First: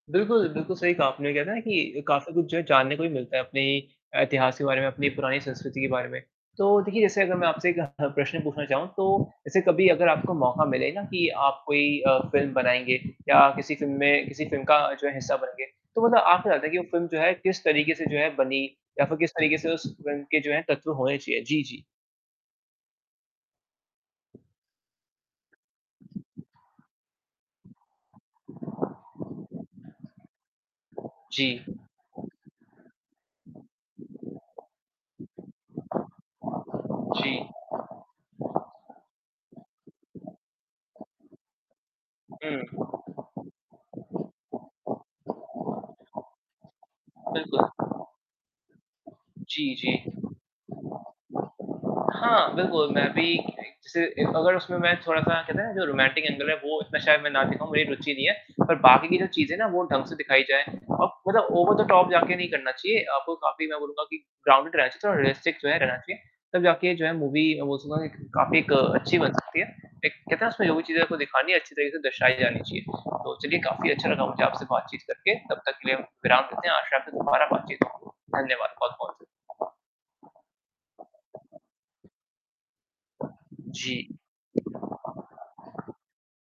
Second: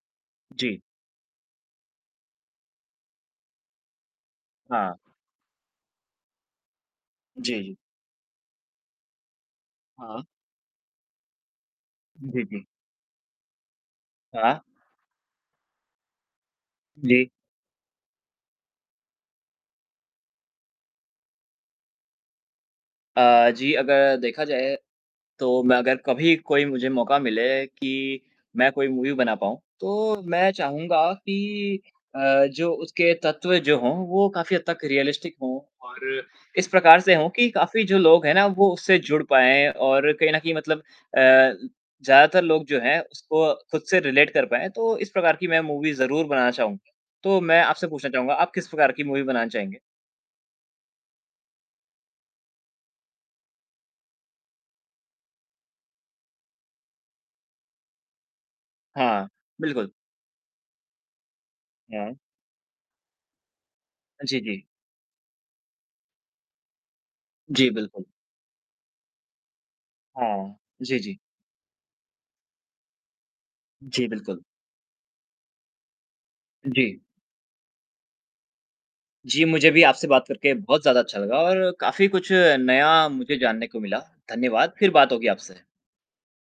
बिल्कुल, बिल्कुल, जी। सही कहा आपने वो कहते है ना, कि काफ़ी कुछ जो है जानने को भी मिलता है अपने अ, इतिहास के बारे में, हाँ। अपनी पुरानी संस्कृति के बारे में। तो देखिए जैसे अगर मैं जी, आपसे जी। एक अ, प्रश्न पूछना चाहूँ तो, ऐसे कभी अगर हाँ। आपको मौका मिले ना कि आप कोई अ, जी, फ़िल्म जी। बनाएँगे या किसी फ़िल्म में किसी हाँ। फ़िल्म का जो है हिस्सा बनेंगे तो मतलब आप क्या चाहते है कि वो फ़िल्म जो जी। है किस तरीके से जो है बनी या फ़िर किस तरीके से उस फ़िल्म के जो है कथ्य होने चाहिए? जी, जी। अ, जी अगर देखा जाए तो मैं अगर कभी कोई मुझे मौका मिले कि मैं कोई मूवी बना पाऊँ, तो मैं चाहूँगा जी। कि अ, जो उसके तत्व जो हों, वो काफ़ी हद तक रियलिस्टिक हों और इस प्रकार से हो जी। कि काफ़ी जो लोग हैं ना, वो उससे जुड़ पाएँ और कहीं न कहीं मतलब अ, ल ज़्यादातर लोग जो हैं हुँ। उसको खुद से रिलेट कर पाएँ। तो इस प्रकार की मैं मूवी ज़रूर बनाना चाहूँगा। तो मैं आपसे बिल्कुल। पूछना चाहूँगा आप किस प्रकार की मूवी बनाना जी, चाहेंगे? जी। हाँ, बिल्कुल मैं भी एक जैसे एक अगर उसमें मैं थोड़ा-सा कहते हैं ना, जो रोमांटिक एंगल है वो इसमें शायद मैं ना दिखाऊ मेरी रुचि नहीं है पर बाकी की जो हाँ। चीज़ें हैं ना वो बिल्कुल। ढँग से दिखाई जाएँ। और मतलब ओवर द टॉप हाँ। जाके नहीं करना चाहिए आपको काफ़ी मैं बोलूँगा कि अ, जी, जी। ग्राउंडेड रहना चाहिए और रियलिस्टिक जो है रहना चाहिए। तब जाके जो है मूवी मैं जी, बिल्कुल। बोलूँगा कि काफ़ी एक अच्छी बन सकती है, एक कहते हैं ना? हाँ। उसमें जो भी जी, चीज़ें हैं आपको जी। दिखानी है अच्छी तरीके से दर्शाई जानी चाहिए। तो चलिए काफ़ी जी, अच्छा लगा बिल्कुल। मुझे आपसे बातचीत करके तब तक के लिए हम विराम लेते हैं आशा जी। है फिर दोबारा बातचीत करेंगे। धन्यवाद, बहुत-बहुत श जी, मुझे भी आपसे बात करके बहुत ज़्यादा अच्छा लगा और काफ़ी कुछ नया मुझे जानने को मिला, जी। धन्यवाद फिर बात होगी आपसे।